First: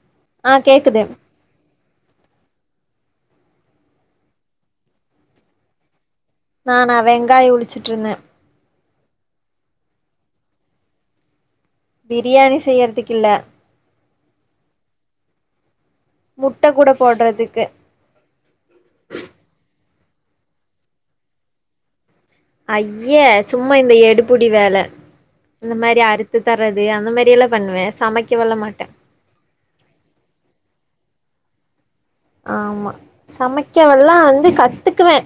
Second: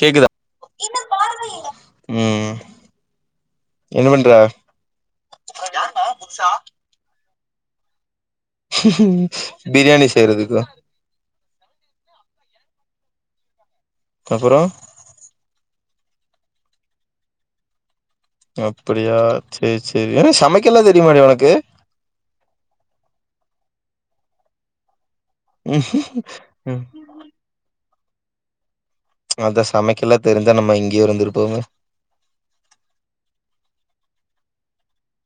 கேக்குதா ஆ கேக்குது ம் என்ன பண்ற நானா வென் கங்காயொ உழிச்சிட்ருந்தே ம் பிரியாணி செய்றதுக்குதா பிரியாணி செய்யற்துக்கில்ல அப்புறோ முட்டக்கூட போட்றதுக்கு அப்டியா சேர் சேரி என்ன சமைக்கல்லா தெரியுமாடி ஒனக்கு ஐயே சும்மா இந்த எடுபுடி வேல இந்த மாரி அறுத்து ம் தர்றது அந்த மாரியெல்லா பண்ணுவே சமைக்க வெல்லா மாட்டேன் அத சமைக்கல்லா தெரிஞ்சா நம்ம எங்கயோ இருந்துருப்போமே ஆமா சமைக்கவல்லா வந்து கத்துக்குவே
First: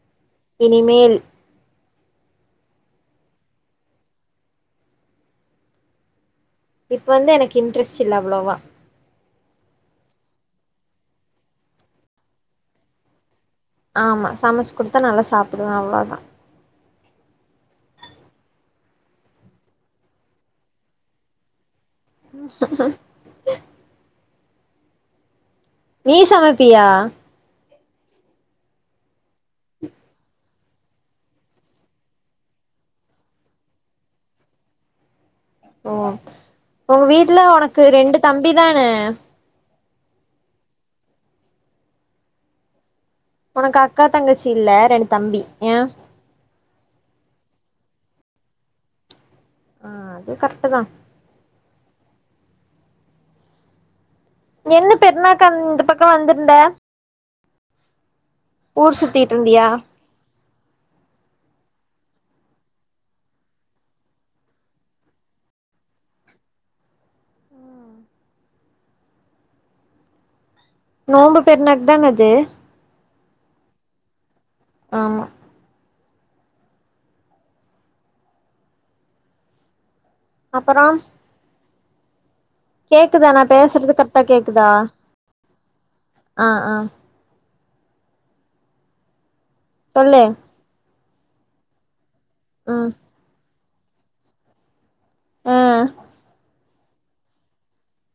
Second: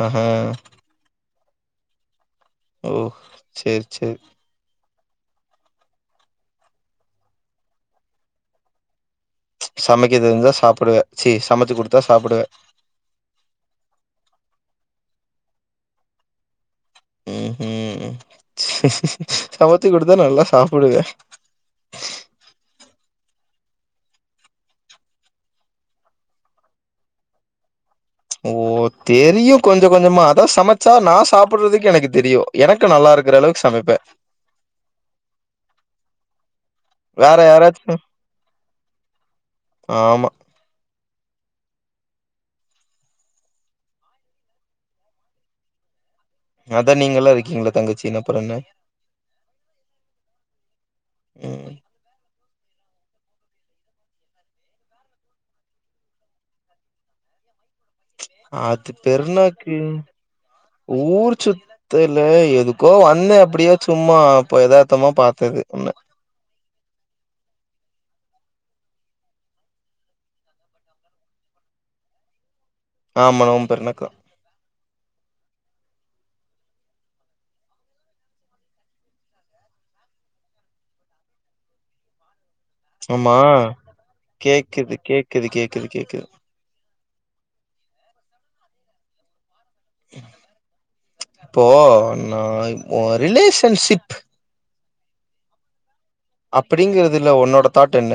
ஆஹா இனிமேல் ஓ சேர் சேர் இப்ப வந்து எனக்கு இன்ட்ரெஸ்ட் இல்ல அவ்ளோவா சமைக்க தெர்ஞ்சா சாப்புடுவ ச்சீ சமைச்சு குடுத்தா சாப்புடுவ ஆமா சமைச்சு குடுத்தா நல்லா சாப்புடுவே அவ்ளோதா உஹூம் சமச்சி குடுத்தா நல்லா சாப்புடுவியா நீ சமைப்பியா ஓ தெரியு கொஞ்சொ கொஞ்சமா அதை சமச்சா நா சாப்புட்றதுக்கு எனக்கு தெரியு எனக்கு நல்லா இருக்ற அளவுக்கு சமைப்பே ஓ ஒங் வீட்ல ஒனக்கு யாராச்சு ரெண்டு தம்பி தான ஆமா ஒனக்கு அக்கா தங்கச்சி இல்ல ரெண்டு தம்பி யான் அதான் நீங்க எல்லாம் இருக்கீங்கள தங்கச்சினு அப்றம் என்ன ஆஹ் அது கர்ட்டுதான் ம் என்ன பெருனாக்கு அந்த பக்கம் வந்திருந்த அது ஊர் சுத்திட்டு இருந்தியா பெருனாக்கு ஊர்ச்சு த்தல்ல எதுக்கோ வந்தன் அப்டியே சும்மா அப்ப எதார்த்தமா பாத்தது உன்ன நோம்பு பெருனாக்கு தான இது ஆமா நோம்பு பெருனாக்குதான் ஆமா அப்பறம் கேக்குதா ஆமா நான் பேசுறது கர்ட்டா கேக்குதா கேக்குது கேக்குது கேக்குது கேக்குது ஆஹ் ஆஹ் சொல்லு இப்போ நாய் ம் ஒன் ரிலிஸ் ஷண்ஷிப்பு ம் அப்பிடிங்கிறதுல ஒன்னோட தாட் என்ன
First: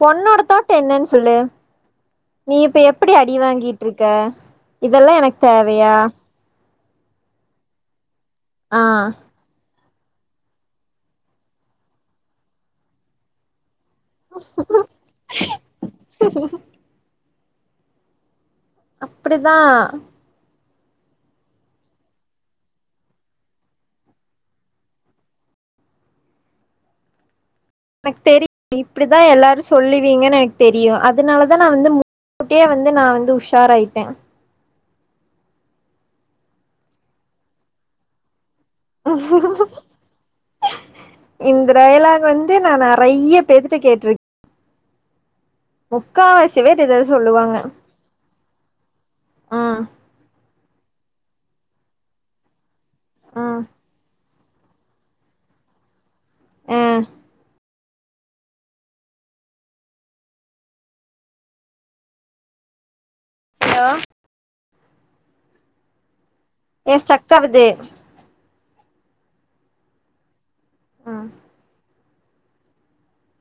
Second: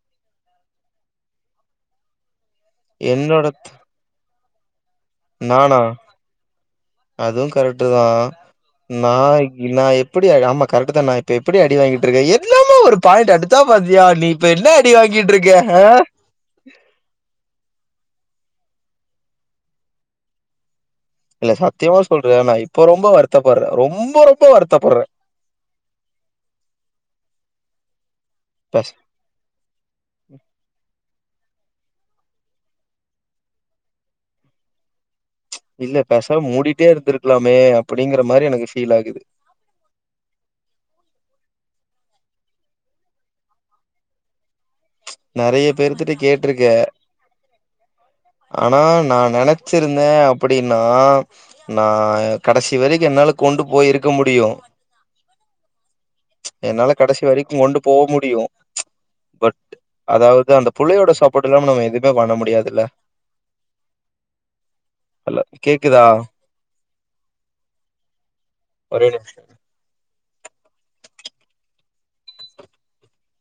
பொண்ணோட தாட் என்னன்னு சொல்லு நீ இப்ப எப்டி அடி என்னோட வாங்கிட்டு இருக்க இதெல்லாம் எனக்கு தேவையா அதுவும் கரெக்ட் தான் ஆ நாயினாயப் இப்புடியா ஆமா கரெட்டுதான் இப்ப எப்புடி அடி வாங்கிட்டு இருக்கன் எல்லாம ஒரு பாயிண்டு அடுச்சாப் பாத்தியா நீ இப்ப என்ன அடி வாங்கிட்டு இருக்க ஆஹ் அப்புடிதான் இல்ல சத்தியமா சொல்ற நான் இப்ப ரொம்ப வருத்தப்படுற ரொம்ப ரொம்ப வருத்தப்படுறன் எனக்கு தெரியும் இப்புடிதான் எல்லாரும் சொல்லுவீங்கன்னு எனக்கு தெரியும் அது அதுனாலதான் நான் வந்து முன்கூட்டியே வந்து நான் வந்து உஷாராயிட்டேன் இல்ல பெசாம மூடிட்டே இருந்திருக்கலாமே அப்புடிங்கிற மாறி எனக்கு ஃபீல் ஆகுது இந் த டயலாக் வந்து நான் நிறைய பேத்துட்ட கேட்டுருக் நெறைய பேர்த்திட்ட கேட்டிருக்க பேர் இத சொல்லுவாங்க ஆனா நான் ம் நெனைச்சிருந்தன் அப்புடின்னா ஆ நா எ கடசி சிவலிக்கும் என்னால ம் கொண்டு போய் இருக்க முடியும் அ என்னால கடைசி வரைக்கு கொண்டு போ முடியு பட் அதாவது அந்த புள்ளையோட சாப்போட் இல்லாம நம்ம எதுமே பண்ண முடியாதுல்ல ஆ ஹலோ கேக்குதா ஏ ஸ்ட்ரக்காவுது ஒரே நிம்ஷோ ஆ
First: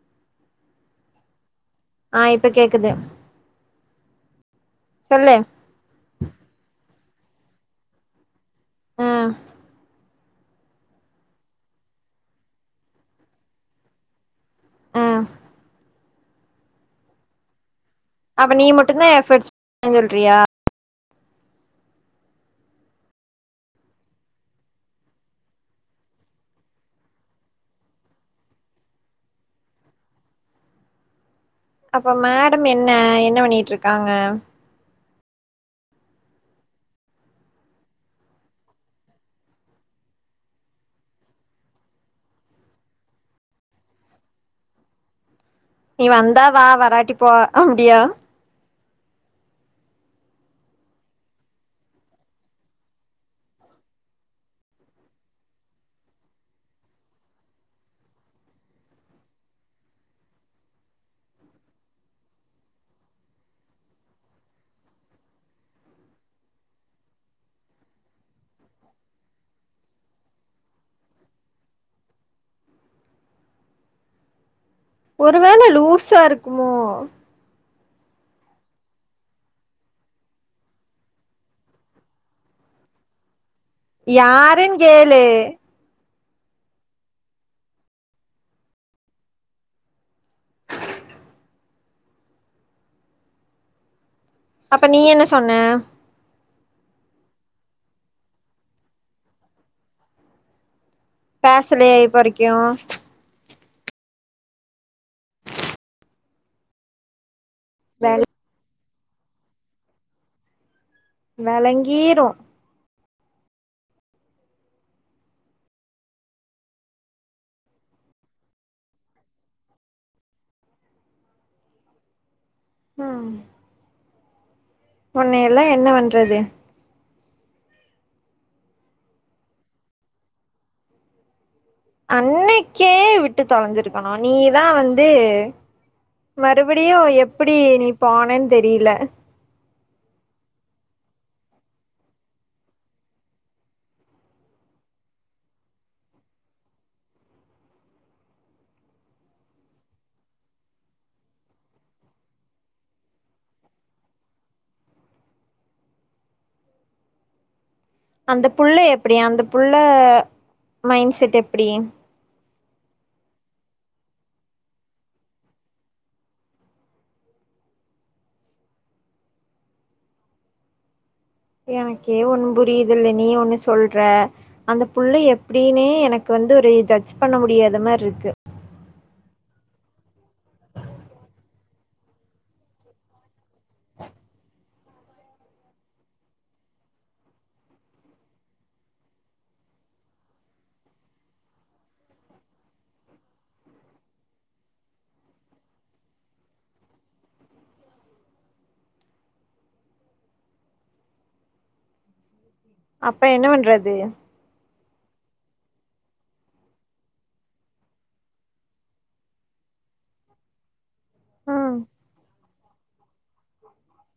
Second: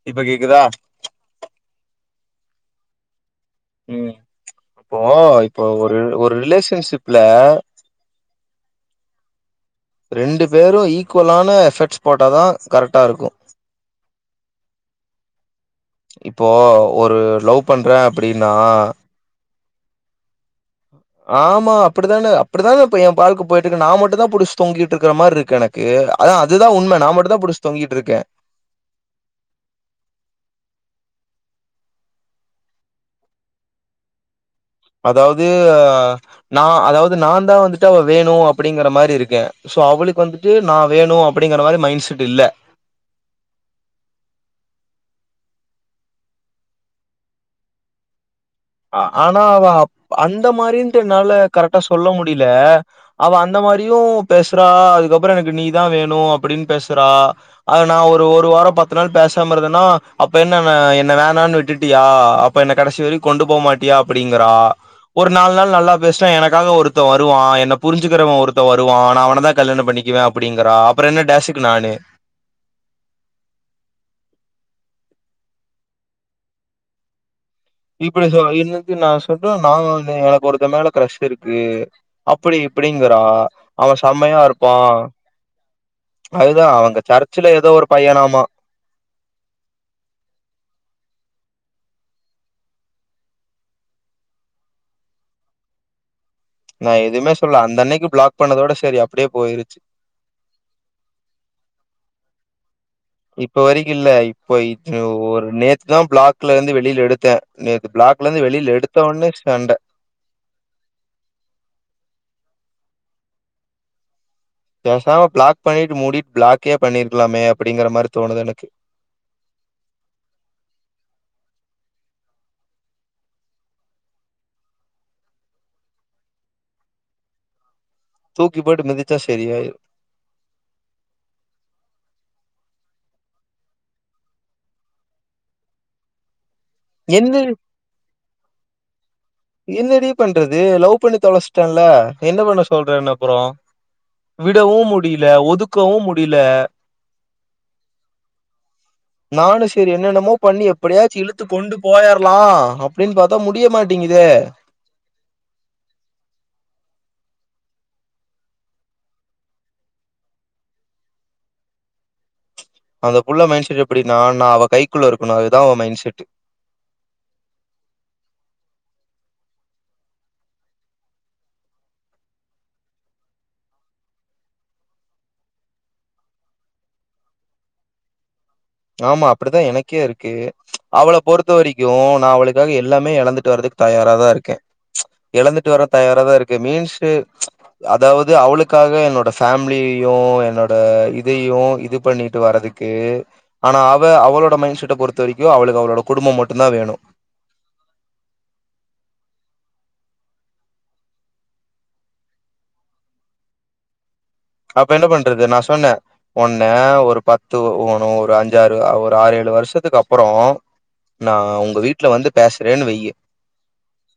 இப்ப கேக்குதா ஆ இப்ப கேக்குது ம் அப்போ சொல்லு இப்ப ஒரு ஒரு ரிலேஷன்ஷிப் குள்ள ஆ ரெண்டு பேரும் ஈக்குவலான எஃபர்ட்ஸ் போட்டாதா கரெட்டா இருக்கும் ஆ இப்போ ஒரு லவ் பண்றேன் அப்டின்னா ன் சொல்றியா ஆமா அப்டிதானே அப்டிதான இப்ப என் வாழ்க்க போயிட்ருக்கு நா மட்டு தா புடிச்சு தொங்கிட்ருக்குற மாரி இருக்கு எனக்கு அதான் அதுதா உண்ம நா மட்டு தா புடிச்சு தொங்கிட்ருக்கே அப்ப மேடம் என்ன என்ன பண்ணிட்ருக்காங்க அதாவது நா அதாவது நா தா வந்துட்டு அவ வேணு அப்டிங்கிற மாரி இருக்கே சோ அவளுக்கு வந்துட்டு நா வேணும் அப்படிங்கிற மாரி மைண்ட் செட் இல்ல நீ வந்த வா வராட்டி போ அப்டியா ஆ ஆனா அவ அந்த மாரின்ட்டு என்னால கரெக்டா சொல்ல முடில அவ அந்த மாரியும் பேசுறா அதுக்கப்பறோ எனக்கு நீதா வேணு அப்டின்னு பேசுறா அத நா ஒரு ஒரு வாரோ பத்து நாள் பேசாம இருந்தன்னா அப்ப என்ன ஆ என்ன வேணான்னு விட்டுட்டியா அப்ப என்ன கடைசி வரை கொண்டு போமாட்டியா அப்டிங்குறா ஒரு நாலு நாள் நல்லா பேசுனா எனக்காக ஒருத்தன் வருவான் என்ன புரிஞ்சுக்கிறவன் ஒருத்தன் வருவான் நா அவனதா கல்யாணோ பண்ணிக்குவே அப்டிங்கிறா அப்பறோ என்ன டேசுக்கு நானு ஒருவேள லூசா இருக்குமோ இப்டி சொ இன்னக்கு நான் சொல்றே நான் எனக்கு ஒருத்த மேல கிரெஷ் இருக்கு அப்டி இப்டிங்கிறா யாருன்னு கேளு அதுதா அவங்க சர்ச்ல ஏதோ ஒரு பையனாம அப்ப நீ என்ன சொன்ன நான் எதுமே சொல்லுல அந்த அன்னைக்கு பிளாக் பண்ணதோட சரி அப்டியே போயிருச்சு பேசலயா இப்ப வரைக்கு இப்ப வரைக்கு இல்ல இப்போ இ ஒரு நேத்து தா ப்ளாக்லருந்து வெளில எடுத்தே நேத்து வெள ப்ளாக்லேந்து வெளில எடுத் எடுத்தோன்னே சண்ட வெளங்கீரும் பேசாம ப்ளாக் பண்ணிட்டு மூடிட்டு ப்ளாக்கே பண்ணிருக்கலாமே அப்டிங்கிற மாரி தோணுது எனக்கு ஆ ஒன்னையெல்லா என்ன பண்றது தூக்கிப்போட்டு மிதிச்சா சரியாயிரு அன்னைக்கே விட்டு தொலைஞ்சிருக்கணு நீதா வந்து மறுபடியும் என்ன எப்டி நீ போனன்னு தெரியில என்னடி பண்றது லவ் பண்ணி தொலைச்சிடேன்ல என்ன பண்ண சொல்ற என்ன அப்பறோ விடவு முடியில ஒதுக்கவு முடியில நானு செரி என்னன்னமோ பண்ணி எப்படியாச்சு இழுத்து கொண்டுப்போயர்லா அப்டின்னு பாத்தா முடிய மாட்டேங்கி தே அந்த புள்ள எப்டி அந்த புள்ள மைண்ட் செட் எப்டி அந்த புள்ள மைண்ட செட் எப்டின்னா நா அவ கைக்குள்ள இருக்கணு அதுதா அவ மைண்ட செட் எனக்கே ஒண்ணு புரியுது இல்ல நீ ஒண்ணு சொல்ற அந்த புள்ள எப்டின்னே எனக்கு வந்து ஒரு ஜட்ஜ் பண்ண முடியாத மாரி இருக்கு ஆமா அப்டித்தா எனக்கே இருக்கு அவள பொறுத்த வரைக்கு நா அவளுக்காக எல்லாமே எழந்துட்டு வரதுக்கு தயாராதா இருக்கே எழந்துட்டு வர தயாராதா இருக்கே மீன்ஸ் அதாவது அவளுக்காக என்னோட ஃபமிலியையு என்னோட இதையு இது பண்ணிட்டு வரதுக்கு ஆனா அவ அவளோட மைண்ட் செட்ட பொறுத்த வரைக்கு அவளுக்கு அவளோட குடும்பம் மட்டும் தா வேணு அப்ப என்ன பண்றது அப்ப என்ன பண்றது நா சொன்னே ஒன்ன ஒரு பத்து ஓண அஞ்சாறு ஒரு ஆறு ஏழு வருஷத்துக்கு அப்பறோ நா உங்க ம் வீட்ல வந்து பேச ரேனு வை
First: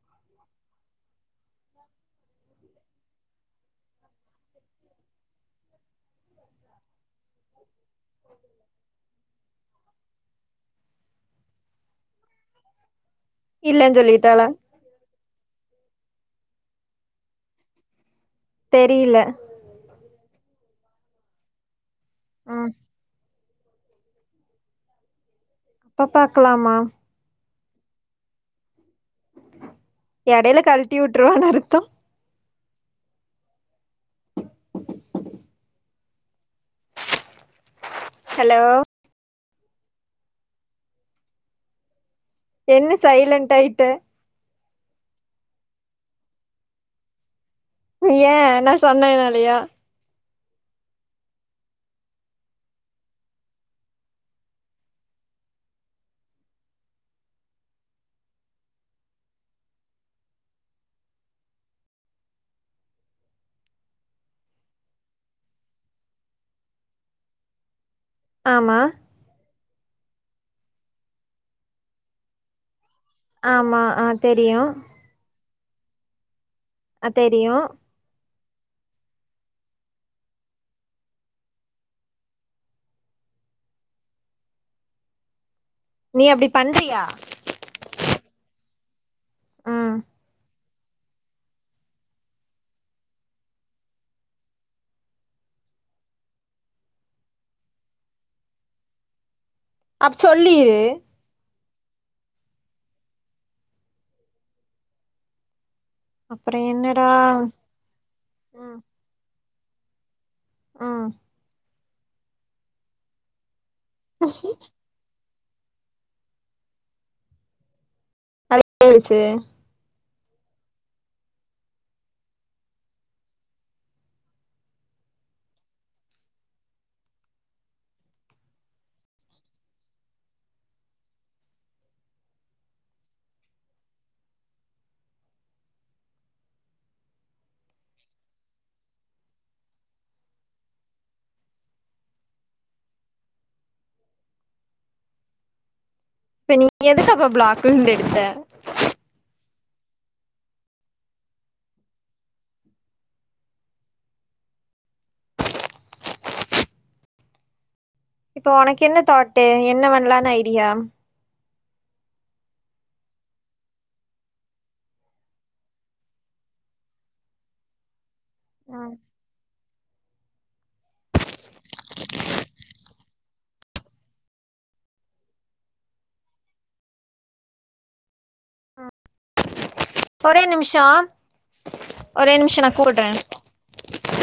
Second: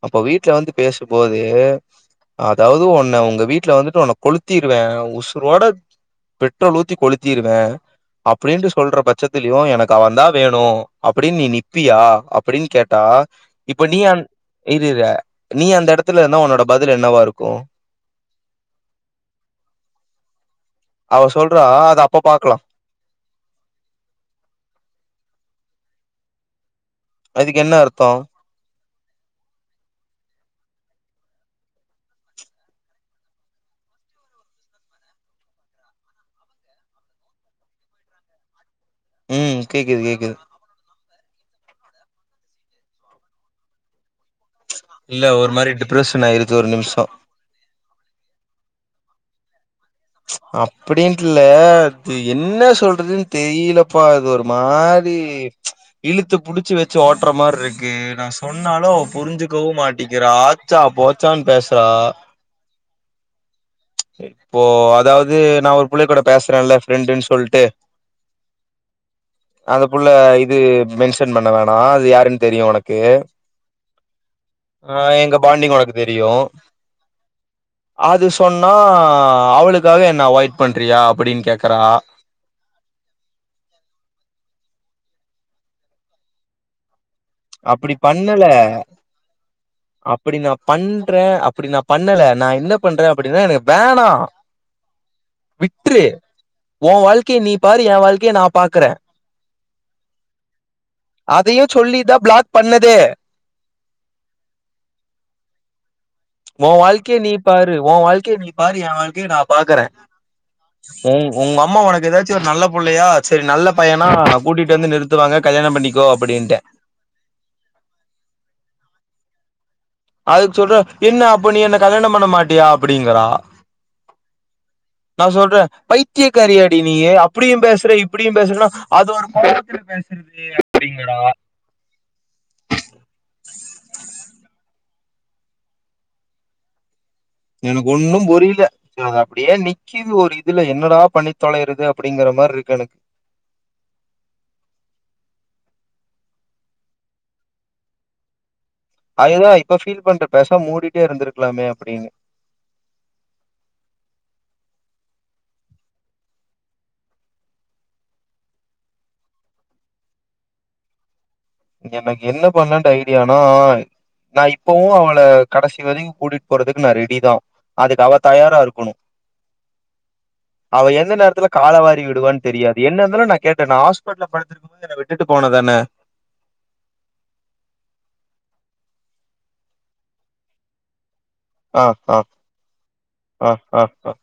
அப்ப வீட்ல வந்து பேசும்போது அதாவது உன்ன உங்க வீட்ல வந்துட்டு கொளுத்திருவே உசு உசுரோட பெட்ரோல் ஊத்தி கொளுத்திருவே அப்டின்னு சொல்ற பட்சத்திலயு எனக்கு க் அவந்தா வேணு அப்டின்னு நீ நிப்பியா அப்டின்னு கேட்டா இப்ப இல்லன்னு நீ அ சொல்லிட்டாளா இருரு நீ அந்த இடத் த்துல இருந்தா உன்னோட பதில் என்னவா இருக்கு தெரில அவ சொல்றா அது அப் அப்ப பாக்கலாம் ம் அப்ப பாக்கலாமா அதுக்கு என்ன அர்த்தோ எடையில கழட்டி விட்டுருவான்னு அர்த்தம் ஹலோ உம் கேக்குது கேக்குது என்ன சைலன்ட் ஆயிட்ட இல்ல ஒரு மாரி டிப்ரஷன் ஆயிருச்சு ஒரு நிமிஷம் ஏ நா சொன்னேன் நாலயா அப்டின்ட்டு இல்ல அது என்ன சொல்றதுன்னு தெரியலப்பா இது ஒரு மாரி இழுத்து புடிச்சு வச்சு ஓட்டுற மாரி இருக்கு நா சொன்னாலு அவ புரிஞ்சுக்கவும் மாட்டிக்கிற ஆச்சா போச்சான்னு பேசுறா இப்போ அதாவது நா ஒரு பிள்ளை கூட பேசுறேன்ல ஃப்ரெண்டுன்னு சொல்லிட்டு ஆமா அந்த புள்ள இது மென்ஷன் பண்ண வேணா அது யாருன்னு தெரியு உனக்கு ஆமா அ தெரியும் ஆ எங்க பாண்டிங் உனக்கு தெரியு அ தெரியு அது சொன்னா அவளுக்காக என்ன அவாய்ட் பண்றியா அப்டின்னு கேக்குறா நீ அப்டி பண்றியா அப்டி பண்ணல ம் அப்டி நா பண்றே அப்படி நா பண்ணல நா என்ன பண்றேன் அப்டின்னா எனக்கு வேணா விட்டுறு உ வாழ்க்கைய நீ பாரு எ வாழ்க்கைய நா பாக்குறே அப்ப சொல்லீரு அதையும் சொல்லி தா பிளாக் பண்ணதே அப்றோ ஒ என்னடா வாழ்கய நீ பாரு ஒ வாழ்க்கைய நீ பாரு ம் எ வாழ்கய நா பா பாக்குறேன் ம் உ உங்க அம்மா உனக் ஏதாச்சும் ஒரு நல்ல புள்ளையா செரி நல்லப் பையனா நா ந கூட்டிட்டு வந்து நிறுத்துவாங்க கல்யாணம் பண்ணிக்கோ அப்டின்ட்டு [unintelligible] அதுக்கு சொல்ற என்ன அப்ப நீ என்ன கல்யாணம் பண்ண மாட்டியா அப்படிங்கறா நான் சொல்றேன் பைத்தியக்காரியடி நீயு அப்டியும் பேசுற இப்டியும் பேசுறேன்னா அதுோ ஒரு குடும்பத்துல பேசுறது அப்படிங்றா எனக்கு ஒன்னும் புரில நான் அப்டியே நிக்குது ஒரு இதுல என்னடா பண்ணி தொலைையறது அப்படிங்கிற மாரி இருக்கு எனக்கு இப்ப நீ எதுக்க அப்ப பிளாக்லெருந்து எடுத்த அதுதான் இப்ப ஃபீல் பண்றே பெசாம மூடிட்டே இருந்திருக்கலாமே அப்படின்னு இப்போ உனக்கு என்ன தாட்டு என்ன வண்லானு ஐடியா எனக்கு என்ன பண்ணன் ஐடியானா நான் இப்பவும் அவள கடைசி வரைக்கு கூட்டிட்டு போறதுக்கு நான் ரெடி தான் அதுக்கு அவ தயாரா இருக்கணு அவ எந்த நேரத்துல காலவாரி விடுவான்னு தெரியாது என்ன இருந்தாலும் நான் கேட்டேன் நா ஹாஸ்பிடல படுத்துக்கும் போது என்னை விட்டுட்டு போனதான ஒரே நிமிஷோ ஆஹ் ஆஹ் ஒரே நிமிஷோ நா கூப்ட்றே ஆஹ் ஆஹ் ஆஹ்